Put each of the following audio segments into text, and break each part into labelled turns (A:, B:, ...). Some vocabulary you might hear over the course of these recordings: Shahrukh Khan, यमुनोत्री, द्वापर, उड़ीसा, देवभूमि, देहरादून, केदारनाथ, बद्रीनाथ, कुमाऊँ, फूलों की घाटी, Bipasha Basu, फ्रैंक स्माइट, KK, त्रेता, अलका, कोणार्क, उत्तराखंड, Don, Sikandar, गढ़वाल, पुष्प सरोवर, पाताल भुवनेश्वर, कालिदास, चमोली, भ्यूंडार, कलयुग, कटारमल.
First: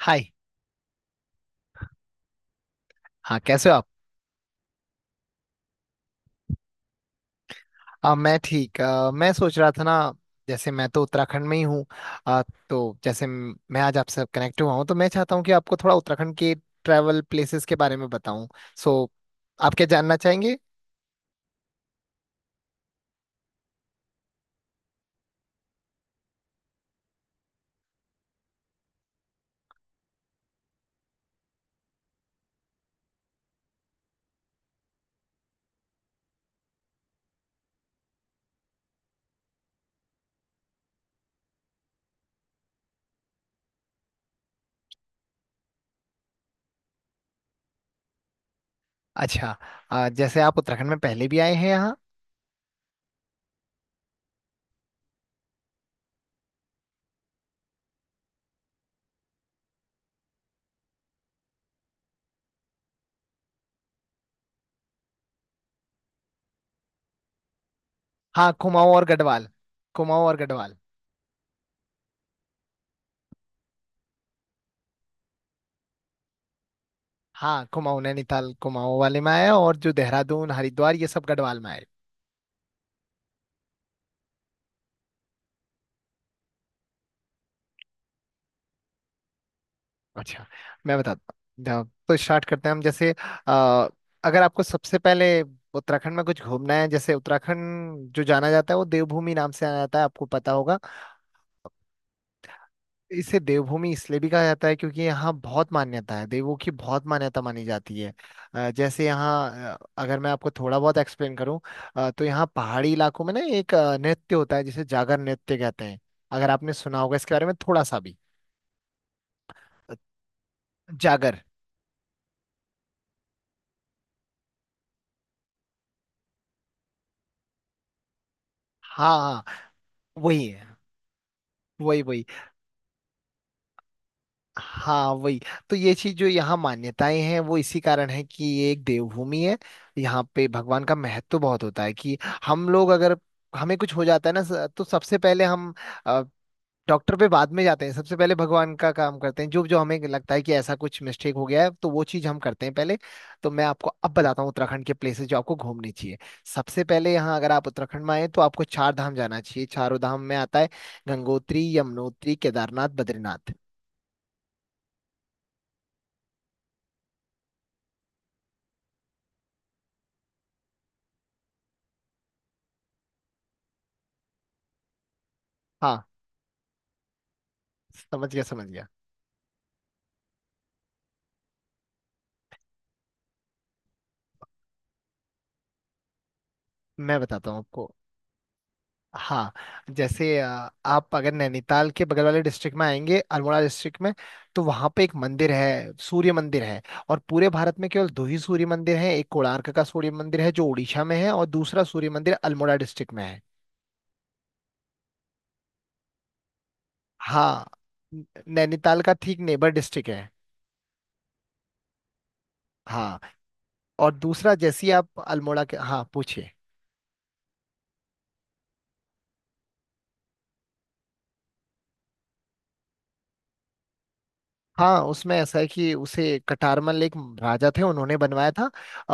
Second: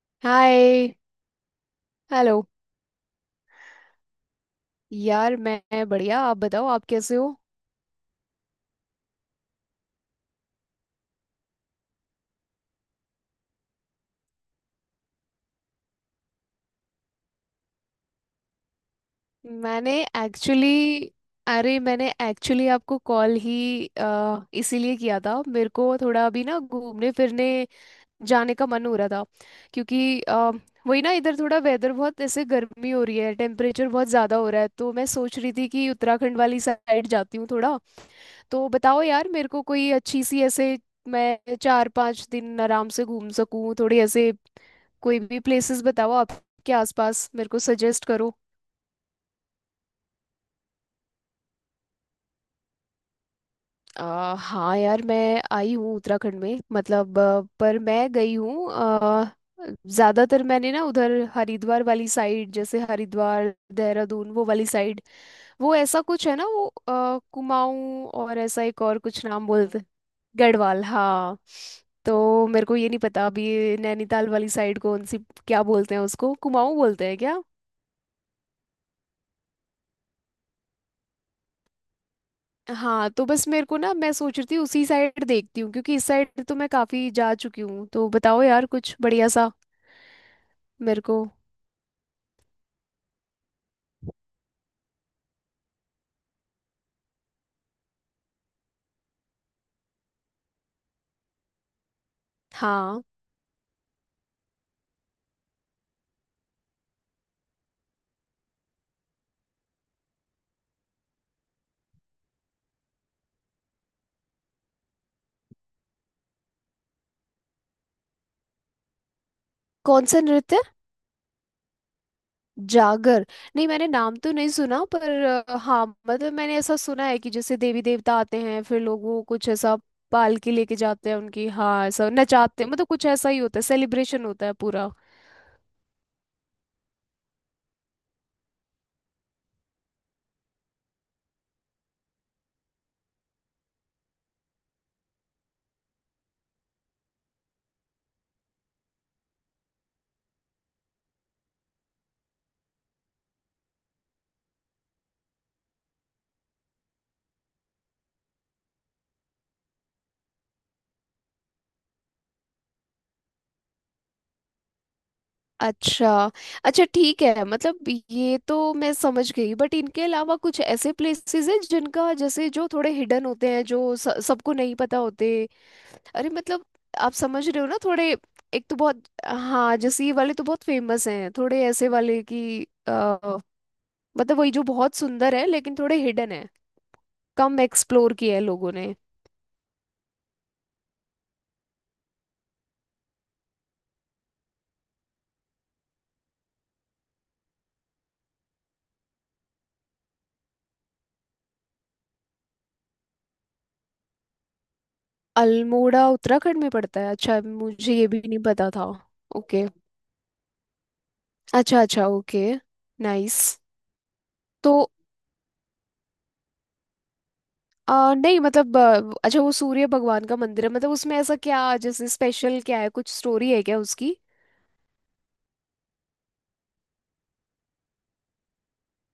A: हाय।
B: Hi. Hello.
A: हाँ कैसे हो आप।
B: यार मैं बढ़िया, आप बताओ, आप कैसे हो?
A: मैं ठीक। मैं सोच रहा था ना, जैसे मैं तो उत्तराखंड में ही हूँ। आ, तो जैसे मैं आज आपसे कनेक्ट हुआ हूँ, तो मैं चाहता हूँ कि आपको थोड़ा उत्तराखंड के ट्रैवल प्लेसेस के बारे में बताऊँ। सो आप क्या
B: मैंने
A: जानना चाहेंगे।
B: एक्चुअली अरे, मैंने एक्चुअली आपको कॉल ही इसीलिए किया था। मेरे को थोड़ा अभी ना घूमने फिरने जाने का मन हो रहा था। क्योंकि वही ना, इधर थोड़ा वेदर बहुत ऐसे गर्मी हो रही है, टेम्परेचर बहुत ज़्यादा हो रहा है, तो मैं सोच रही थी कि उत्तराखंड वाली साइड जाती हूँ थोड़ा। तो बताओ यार, मेरे को कोई अच्छी सी ऐसे, मैं 4-5 दिन आराम से घूम सकूं थोड़ी ऐसे, कोई भी प्लेसेस बताओ आपके आसपास, मेरे को सजेस्ट करो।
A: अच्छा। जैसे आप उत्तराखंड में पहले भी आए हैं यहाँ।
B: हाँ यार, मैं आई हूँ उत्तराखंड में, मतलब पर मैं गई हूँ ज्यादातर। मैंने ना उधर हरिद्वार वाली साइड, जैसे हरिद्वार, देहरादून, वो वाली साइड। वो ऐसा कुछ है ना, वो कुमाऊँ और
A: हाँ
B: ऐसा एक
A: कुमाऊँ
B: और
A: और
B: कुछ नाम
A: गढ़वाल।
B: बोलते।
A: कुमाऊँ और गढ़वाल
B: गढ़वाल, हाँ। तो मेरे को ये नहीं पता अभी, नैनीताल वाली साइड कौन सी? क्या बोलते हैं उसको, कुमाऊँ बोलते हैं क्या?
A: हाँ। कुमाऊँ, नैनीताल कुमाऊँ वाले में आया, और जो देहरादून हरिद्वार ये सब गढ़वाल में आया।
B: हाँ, तो बस मेरे को ना, मैं सोच रही थी उसी साइड देखती हूँ, क्योंकि इस साइड तो मैं काफी जा चुकी हूँ। तो बताओ यार कुछ बढ़िया सा
A: अच्छा, मैं
B: मेरे को।
A: बताता हूँ। जाओ, तो स्टार्ट करते हैं हम। जैसे अ, अगर आपको सबसे पहले उत्तराखंड में कुछ घूमना है, जैसे उत्तराखंड जो जाना जाता है वो देवभूमि नाम से जाना जाता है, आपको पता होगा।
B: हाँ।
A: इसे देवभूमि इसलिए भी कहा जाता है क्योंकि यहाँ बहुत मान्यता है, देवों की बहुत मान्यता मानी जाती है। जैसे यहाँ अगर मैं आपको थोड़ा बहुत एक्सप्लेन करूँ, तो यहाँ पहाड़ी इलाकों में ना एक नृत्य होता है जिसे जागर नृत्य कहते हैं। अगर आपने सुना होगा इसके बारे में थोड़ा सा भी।
B: कौन सा नृत्य?
A: जागर।
B: जागर? नहीं, मैंने नाम तो नहीं सुना, पर हाँ मतलब मैंने ऐसा सुना है कि जैसे देवी देवता आते हैं, फिर लोग
A: हाँ
B: वो
A: हाँ,
B: कुछ ऐसा
A: वही
B: पालकी
A: है।
B: लेके जाते हैं उनकी, हाँ,
A: वही
B: ऐसा
A: वही।
B: नचाते हैं, मतलब कुछ ऐसा ही होता है, सेलिब्रेशन होता है पूरा।
A: हाँ वही। तो ये चीज जो यहाँ मान्यताएं हैं वो इसी कारण है कि ये एक देवभूमि है। यहाँ पे भगवान का महत्व बहुत होता है कि हम लोग अगर हमें कुछ हो जाता है ना, तो सबसे पहले हम अ, डॉक्टर पे बाद में जाते हैं, सबसे पहले भगवान का काम करते हैं। जो जो हमें लगता है कि ऐसा कुछ मिस्टेक हो गया है, तो वो चीज हम करते हैं पहले। तो मैं आपको अब बताता हूँ उत्तराखंड के प्लेसेस जो आपको घूमने चाहिए। सबसे पहले यहाँ अगर आप उत्तराखंड में आए, तो आपको चार धाम जाना चाहिए। चारों धाम में आता है गंगोत्री, यमुनोत्री, केदारनाथ, बद्रीनाथ।
B: अच्छा। अच्छा, ठीक है, मतलब, ये तो मैं समझ गई, बट इनके अलावा कुछ ऐसे प्लेसेस हैं जिनका जैसे जो थोड़े हिडन होते हैं, जो सबको नहीं पता होते।
A: हाँ,
B: अरे मतलब, आप समझ रहे हो ना थोड़े,
A: समझ गया
B: एक
A: समझ
B: तो
A: गया।
B: बहुत, हाँ जैसे ये वाले तो बहुत फेमस हैं, थोड़े ऐसे वाले कि अ, मतलब वही जो बहुत सुंदर है लेकिन थोड़े हिडन है,
A: मैं बताता हूँ
B: कम
A: आपको।
B: एक्सप्लोर किया है लोगों ने।
A: हाँ, जैसे आप अगर नैनीताल के बगल वाले डिस्ट्रिक्ट में आएंगे, अल्मोड़ा डिस्ट्रिक्ट में, तो वहाँ पे एक मंदिर है, सूर्य मंदिर है। और पूरे भारत में केवल दो ही सूर्य मंदिर हैं। एक कोणार्क का सूर्य मंदिर है जो उड़ीसा में है, और दूसरा सूर्य मंदिर अल्मोड़ा डिस्ट्रिक्ट में है।
B: अल्मोड़ा उत्तराखंड में पड़ता है? अच्छा,
A: हाँ,
B: मुझे ये भी नहीं पता था।
A: नैनीताल का ठीक
B: ओके।
A: नेबर डिस्ट्रिक्ट है।
B: अच्छा, अच्छा, ओके।
A: हाँ,
B: नाइस।
A: और दूसरा जैसे ही आप अल्मोड़ा के। हाँ पूछिए।
B: नहीं मतलब अच्छा, वो सूर्य भगवान का मंदिर है, मतलब उसमें ऐसा क्या, जैसे स्पेशल क्या है, कुछ स्टोरी है क्या उसकी?
A: हाँ, उसमें ऐसा है कि उसे कटारमल एक राजा थे, उन्होंने बनवाया था।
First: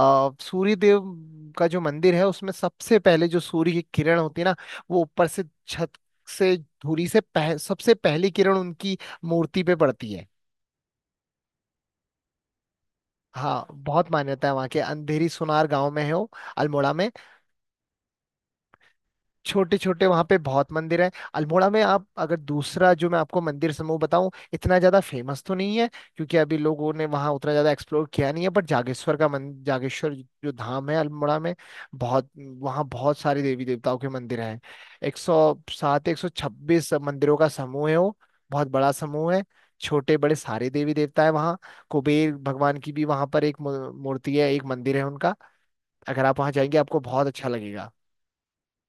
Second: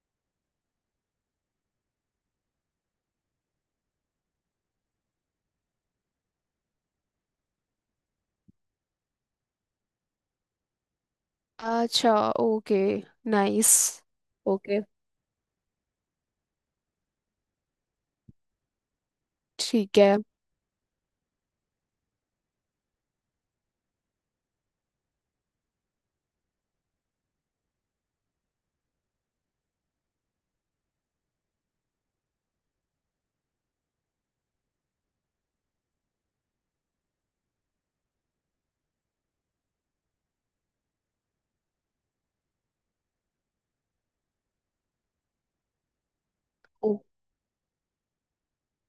A: सूर्य देव का जो मंदिर है, उसमें सबसे पहले जो सूर्य की किरण होती है ना, वो ऊपर से छत से धूरी से सबसे पहली किरण उनकी मूर्ति पे पड़ती है।
B: अच्छा। ओके।
A: हाँ,
B: नाइस।
A: बहुत मान्यता है वहाँ के।
B: ओके,
A: अंधेरी सुनार गांव में है वो, अल्मोड़ा में। छोटे
B: ठीक
A: छोटे
B: है।
A: वहां पे बहुत मंदिर हैं अल्मोड़ा में। आप अगर, दूसरा जो मैं आपको मंदिर समूह बताऊं, इतना ज्यादा फेमस तो नहीं है क्योंकि अभी लोगों ने वहां उतना ज्यादा एक्सप्लोर किया नहीं है, बट जागेश्वर का मन जागेश्वर जो धाम है अल्मोड़ा में, बहुत, वहाँ बहुत सारे देवी देवताओं के मंदिर हैं। एक सौ 126 मंदिरों का समूह है वो। बहुत बड़ा समूह है। छोटे बड़े सारे देवी देवता है वहाँ। कुबेर भगवान की भी वहां पर एक मूर्ति है, एक मंदिर है उनका। अगर आप वहां जाएंगे
B: ओ,
A: आपको बहुत अच्छा लगेगा।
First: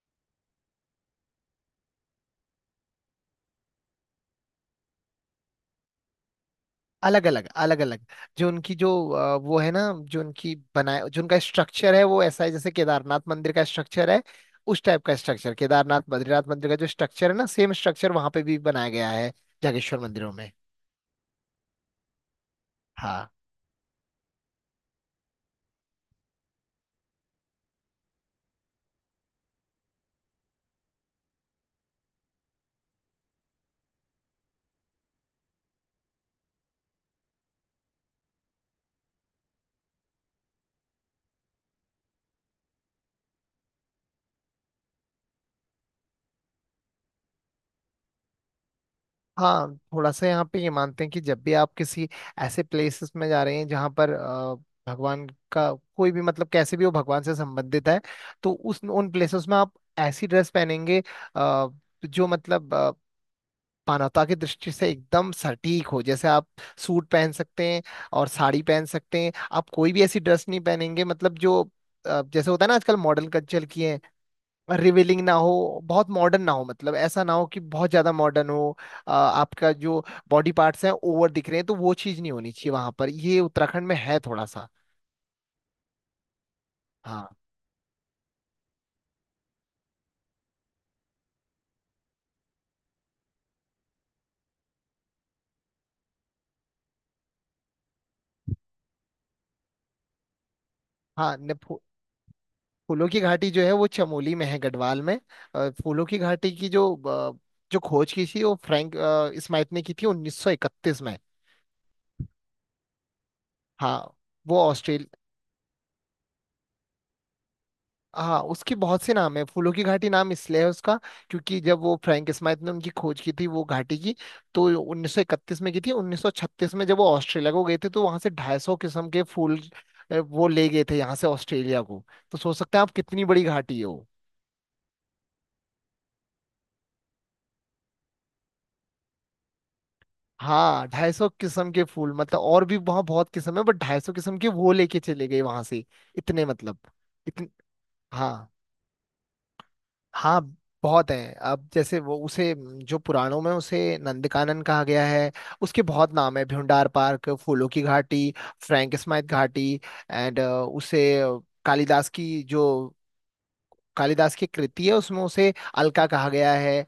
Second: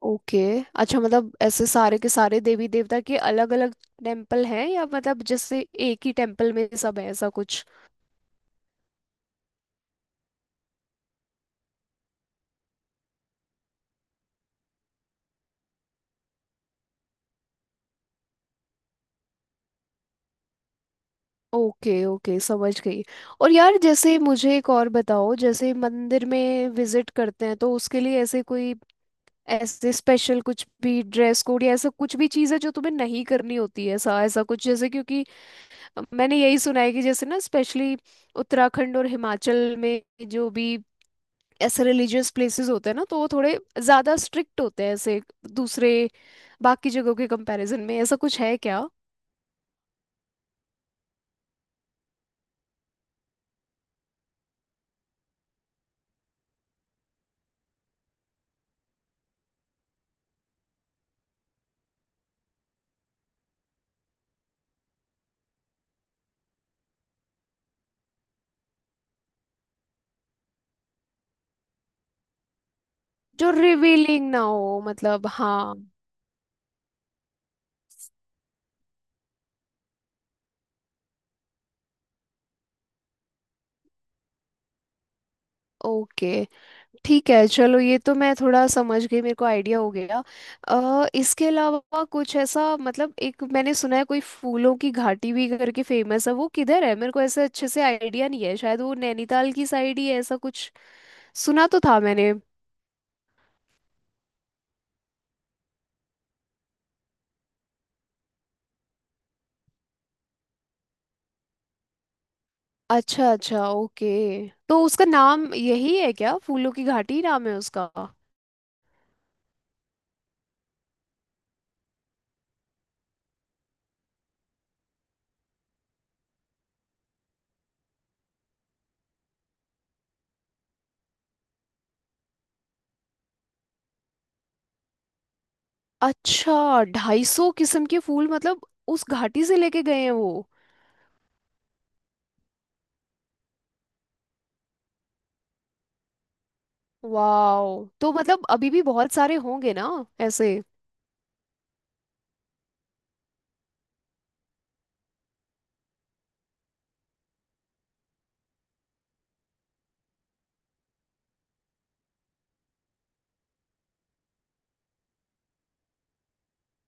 B: ओके। अच्छा, मतलब ऐसे सारे के सारे देवी देवता के अलग अलग टेम्पल हैं, या मतलब जैसे एक ही टेम्पल में सब है,
A: अलग
B: ऐसा
A: अलग,
B: कुछ?
A: अलग अलग। जो उनकी जो वो है ना, जो उनकी बनाए, जो उनका स्ट्रक्चर है वो ऐसा है जैसे केदारनाथ मंदिर का स्ट्रक्चर है। उस टाइप का स्ट्रक्चर, केदारनाथ बद्रीनाथ मंदिर का जो स्ट्रक्चर है ना, सेम स्ट्रक्चर वहां पे भी बनाया गया है, जागेश्वर मंदिरों में।
B: ओके, ओके, समझ गई।
A: हाँ।
B: और यार जैसे मुझे एक और बताओ, जैसे मंदिर में विजिट करते हैं तो उसके लिए ऐसे कोई ऐसे स्पेशल कुछ भी ड्रेस कोड या ऐसा कुछ भी चीज़ है जो तुम्हें नहीं करनी होती है, ऐसा ऐसा कुछ जैसे, क्योंकि मैंने यही सुना है कि जैसे ना स्पेशली उत्तराखंड और हिमाचल में जो भी ऐसे रिलीजियस प्लेसेस होते हैं ना, तो वो थोड़े ज़्यादा स्ट्रिक्ट होते हैं ऐसे, दूसरे बाकी जगहों के कंपैरिजन में, ऐसा कुछ है क्या?
A: हाँ थोड़ा सा यहाँ पे ये मानते हैं कि जब भी आप किसी ऐसे प्लेसेस में जा रहे हैं जहाँ पर भगवान का कोई भी, मतलब कैसे भी वो भगवान से संबंधित है, तो उस, उन प्लेसेस में आप ऐसी ड्रेस पहनेंगे अ, जो मतलब मानवता की दृष्टि से एकदम सटीक हो। जैसे आप सूट पहन सकते हैं और साड़ी पहन सकते हैं। आप कोई भी ऐसी ड्रेस नहीं पहनेंगे, मतलब जो जैसे होता है ना आजकल मॉडर्न
B: जो
A: कल्चर की है,
B: रिवीलिंग ना हो,
A: रिवीलिंग
B: मतलब,
A: ना
B: हाँ।
A: हो, बहुत मॉडर्न ना हो। मतलब ऐसा ना हो कि बहुत ज्यादा मॉडर्न हो। आपका जो बॉडी पार्ट्स हैं ओवर दिख रहे हैं, तो वो चीज नहीं होनी चाहिए वहां पर। ये उत्तराखंड में है थोड़ा सा।
B: ओके, ठीक
A: हाँ।
B: है, चलो, ये तो मैं थोड़ा समझ गई, मेरे को आइडिया हो गया। इसके अलावा कुछ ऐसा, मतलब एक मैंने सुना है कोई फूलों की घाटी भी करके फेमस है, वो किधर है मेरे को ऐसे अच्छे से आइडिया नहीं है, शायद वो नैनीताल की साइड ही है, ऐसा कुछ
A: हाँ,
B: सुना तो था मैंने।
A: फूलों की घाटी जो है वो चमोली में है, गढ़वाल में। फूलों की घाटी की जो जो खोज की थी वो फ्रैंक स्माइट ने की थी 1931 में।
B: अच्छा, अच्छा,
A: हाँ,
B: ओके।
A: वो
B: तो
A: ऑस्ट्रेल।
B: उसका नाम यही है क्या, फूलों की घाटी ही नाम है उसका?
A: हाँ, उसके बहुत से नाम है। फूलों की घाटी नाम इसलिए है उसका क्योंकि जब वो फ्रैंक स्माइट ने उनकी खोज की थी, वो घाटी की, तो 1931 में की थी। 1936 में जब वो ऑस्ट्रेलिया को गए थे, तो वहां से 250 किस्म के फूल वो ले गए थे यहाँ से ऑस्ट्रेलिया को। तो सोच सकते हैं आप कितनी बड़ी घाटी है वो।
B: अच्छा, 250 किस्म के फूल मतलब उस घाटी से लेके गए हैं वो?
A: हाँ, ढाई सौ किस्म के फूल। मतलब और भी वहाँ बहुत किस्म है बट ढाई सौ किस्म के वो लेके चले गए वहां से। इतने, मतलब इतने।
B: वाओ, तो मतलब
A: हाँ।
B: अभी भी बहुत सारे होंगे ना
A: हाँ
B: ऐसे?
A: बहुत है। अब जैसे वो उसे, जो पुराणों में उसे नंदकानन कहा गया है। उसके बहुत नाम है, भ्यूंडार पार्क, फूलों की घाटी, फ्रैंक स्माइथ घाटी, एंड उसे कालिदास की जो, कालिदास की कृति है उसमें उसे अलका कहा गया है।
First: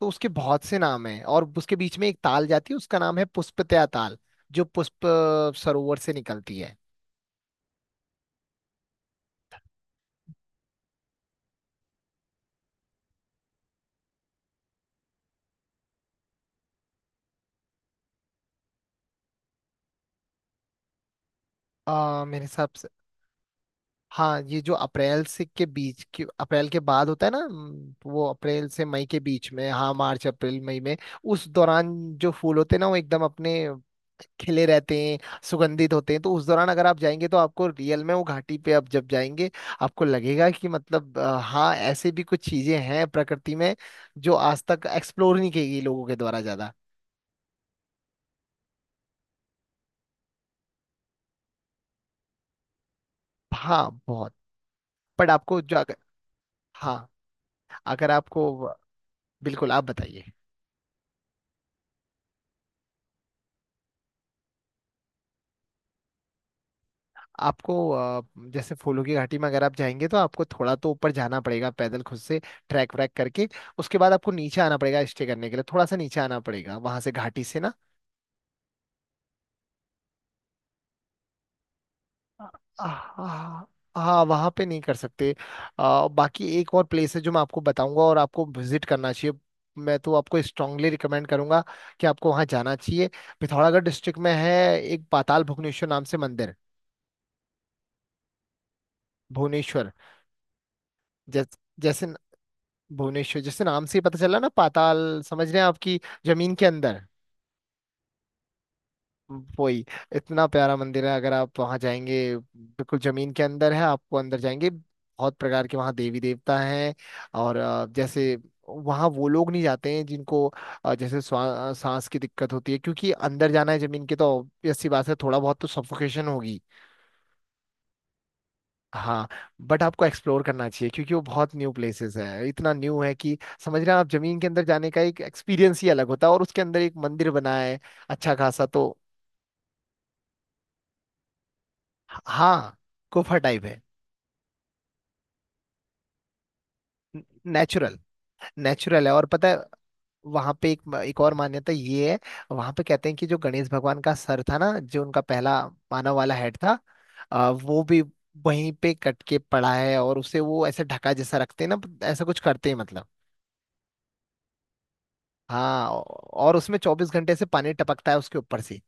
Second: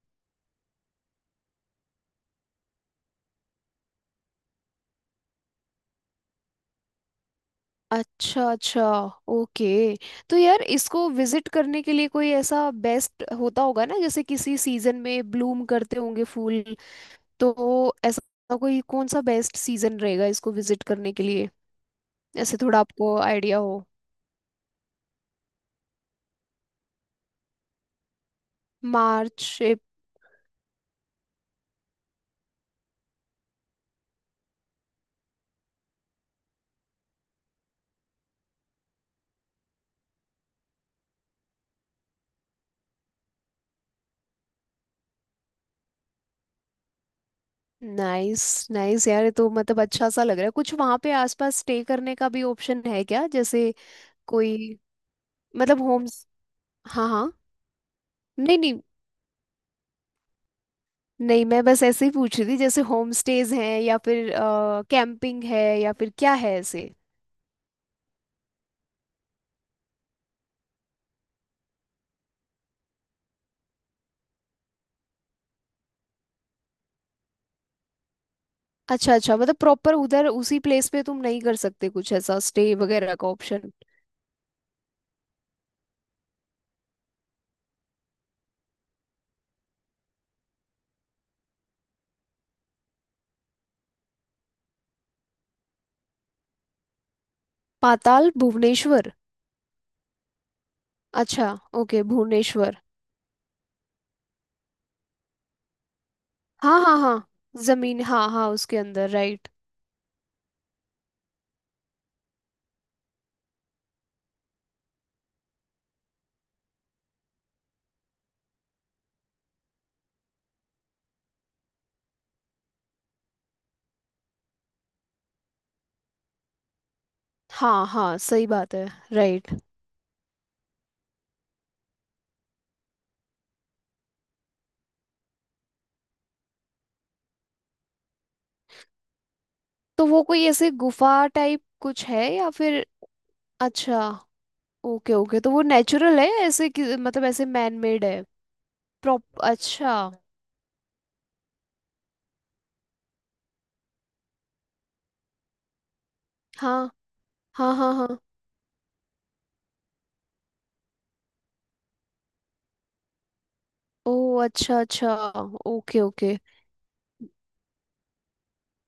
A: तो उसके बहुत से नाम हैं। और उसके बीच में एक ताल जाती है, उसका नाम है पुष्पतया ताल, जो पुष्प सरोवर से निकलती है।
B: अच्छा, अच्छा, ओके। तो यार इसको विजिट करने के लिए कोई ऐसा बेस्ट होता होगा ना, जैसे किसी सीजन में ब्लूम करते होंगे फूल, तो ऐसा कोई कौन सा बेस्ट सीजन रहेगा इसको विजिट करने के लिए,
A: मेरे
B: ऐसे
A: हिसाब।
B: थोड़ा आपको आइडिया हो?
A: हाँ ये जो अप्रैल से के बीच के, अप्रैल के बाद होता है ना, वो अप्रैल से मई के बीच
B: मार्च
A: में। हाँ मार्च अप्रैल मई में। उस दौरान जो फूल होते हैं ना, वो एकदम अपने खिले रहते हैं, सुगंधित होते हैं। तो उस दौरान अगर आप जाएंगे, तो आपको रियल में वो घाटी पे आप जब जाएंगे, आपको लगेगा कि मतलब हाँ ऐसे भी कुछ चीजें हैं प्रकृति में जो आज तक एक्सप्लोर नहीं की गई लोगों के द्वारा ज्यादा।
B: नाइस, नाइस यार, ये तो मतलब अच्छा सा लग रहा है, कुछ वहाँ पे आसपास स्टे करने का भी ऑप्शन है क्या जैसे,
A: हाँ बहुत।
B: कोई,
A: बट आपको जो
B: मतलब
A: अगर।
B: होम्स,
A: हाँ,
B: हाँ, हाँ,
A: अगर आपको।
B: नहीं, नहीं।
A: बिल्कुल आप बताइए।
B: नहीं, मैं बस ऐसे ही पूछ रही थी, जैसे होम स्टेज हैं या फिर कैंपिंग है या फिर क्या है ऐसे?
A: आपको जैसे फूलों की घाटी में अगर आप जाएंगे तो आपको थोड़ा तो ऊपर जाना पड़ेगा, पैदल खुद से, ट्रैक व्रैक करके। उसके बाद आपको नीचे आना पड़ेगा स्टे करने के लिए, थोड़ा सा नीचे आना पड़ेगा वहां से घाटी से ना।
B: अच्छा, अच्छा, मतलब प्रॉपर उधर उसी प्लेस पे तुम नहीं कर सकते कुछ ऐसा स्टे वगैरह का
A: हाँ।
B: ऑप्शन?
A: हाँ वहाँ पे नहीं कर सकते। बाकी एक और प्लेस है जो मैं आपको बताऊंगा और आपको विजिट करना चाहिए। मैं तो आपको स्ट्रांगली रिकमेंड करूंगा कि आपको वहाँ जाना चाहिए। पिथौरागढ़ डिस्ट्रिक्ट में है एक, पाताल भुवनेश्वर नाम से मंदिर।
B: पाताल भुवनेश्वर।
A: भुवनेश्वर।
B: अच्छा, ओके,
A: जैसे
B: भुवनेश्वर।
A: भुवनेश्वर, जैसे नाम से ही पता चला ना, पाताल समझ रहे हैं आपकी, जमीन के
B: हाँ, हाँ,
A: अंदर।
B: हाँ, जमीन, हाँ, हाँ, उसके अंदर, राइट।
A: वही। इतना प्यारा मंदिर है, अगर आप वहां जाएंगे। बिल्कुल जमीन के अंदर है। आपको अंदर जाएंगे, बहुत प्रकार के वहाँ देवी देवता हैं। और जैसे वहाँ वो लोग नहीं जाते हैं जिनको जैसे सांस की दिक्कत होती है, क्योंकि अंदर जाना है जमीन के, तो obvious सी बात है थोड़ा बहुत तो सफोकेशन होगी।
B: हाँ, हाँ, सही बात है।
A: हाँ।
B: राइट।
A: बट आपको एक्सप्लोर करना चाहिए क्योंकि वो बहुत न्यू प्लेसेस है। इतना न्यू है कि, समझ रहे हैं आप, जमीन के अंदर जाने का एक एक्सपीरियंस ही अलग होता है और उसके अंदर एक मंदिर बना है अच्छा खासा। तो
B: तो वो कोई ऐसे गुफा टाइप कुछ है या
A: हाँ
B: फिर?
A: गुफा टाइप है।
B: अच्छा, ओके, ओके। तो वो नेचुरल है ऐसे कि मतलब ऐसे मैन
A: नेचुरल,
B: मेड है?
A: नेचुरल है।
B: प्रॉप
A: और पता है
B: अच्छा।
A: वहां पे एक, एक और मान्यता ये है। वहां पे कहते हैं कि जो गणेश भगवान का सर था ना, जो उनका पहला मानव वाला हेड था,
B: हाँ, हाँ,
A: वो
B: हाँ,
A: भी
B: हाँ।
A: वहीं पे कट के पड़ा है, और उसे वो ऐसे ढका जैसा रखते हैं ना, ऐसा कुछ करते हैं मतलब।
B: ओ, अच्छा, अच्छा।
A: हाँ,
B: ओके, ओके।
A: और उसमें 24 घंटे से पानी टपकता है उसके ऊपर से।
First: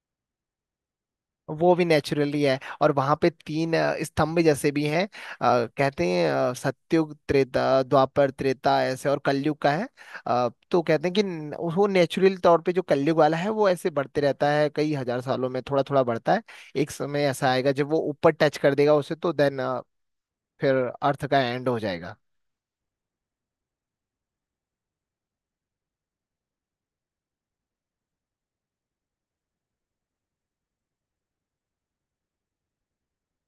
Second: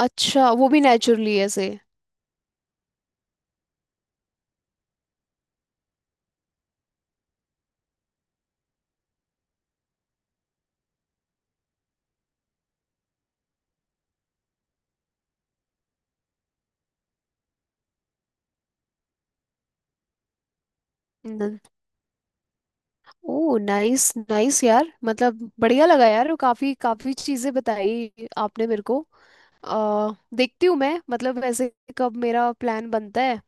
B: अच्छा, वो भी नेचुरली ऐसे?
A: वो भी नेचुरली है। और वहां पे तीन स्तंभ जैसे भी हैं। कहते हैं सत्युग, त्रेता, द्वापर, त्रेता ऐसे, और कलयुग का है। तो कहते हैं कि वो नेचुरल तौर पे जो कलयुग वाला है वो ऐसे बढ़ते रहता है, कई हजार सालों में थोड़ा थोड़ा बढ़ता है। एक समय ऐसा आएगा जब वो ऊपर टच कर देगा उसे, तो देन, फिर अर्थ का
B: न-
A: एंड हो जाएगा।
B: ओ, नाइस, नाइस यार, मतलब बढ़िया लगा यार, काफी काफी चीजें बताई आपने मेरे को। आ, देखती हूँ मैं, मतलब वैसे कब मेरा प्लान बनता है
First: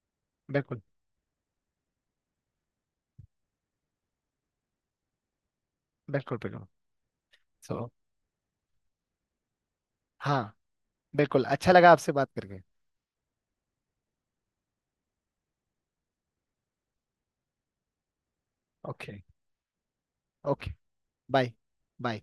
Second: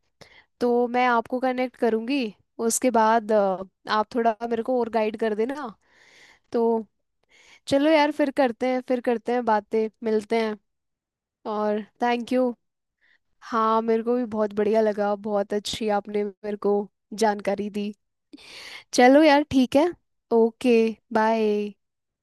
A: बिल्कुल
B: तो मैं आपको कनेक्ट करूंगी, उसके बाद आप थोड़ा मेरे को और गाइड कर देना,
A: बिल्कुल बिल्कुल।
B: तो
A: सो
B: चलो यार, फिर करते हैं, फिर करते हैं बातें, मिलते
A: हाँ,
B: हैं।
A: बिल्कुल अच्छा
B: और
A: लगा आपसे बात
B: थैंक यू।
A: करके।
B: हाँ, मेरे को भी बहुत बढ़िया लगा, बहुत अच्छी आपने मेरे को जानकारी दी।
A: ओके।
B: चलो यार, ठीक है।
A: Okay.
B: Okay.
A: Bye.
B: Bye.
A: Bye.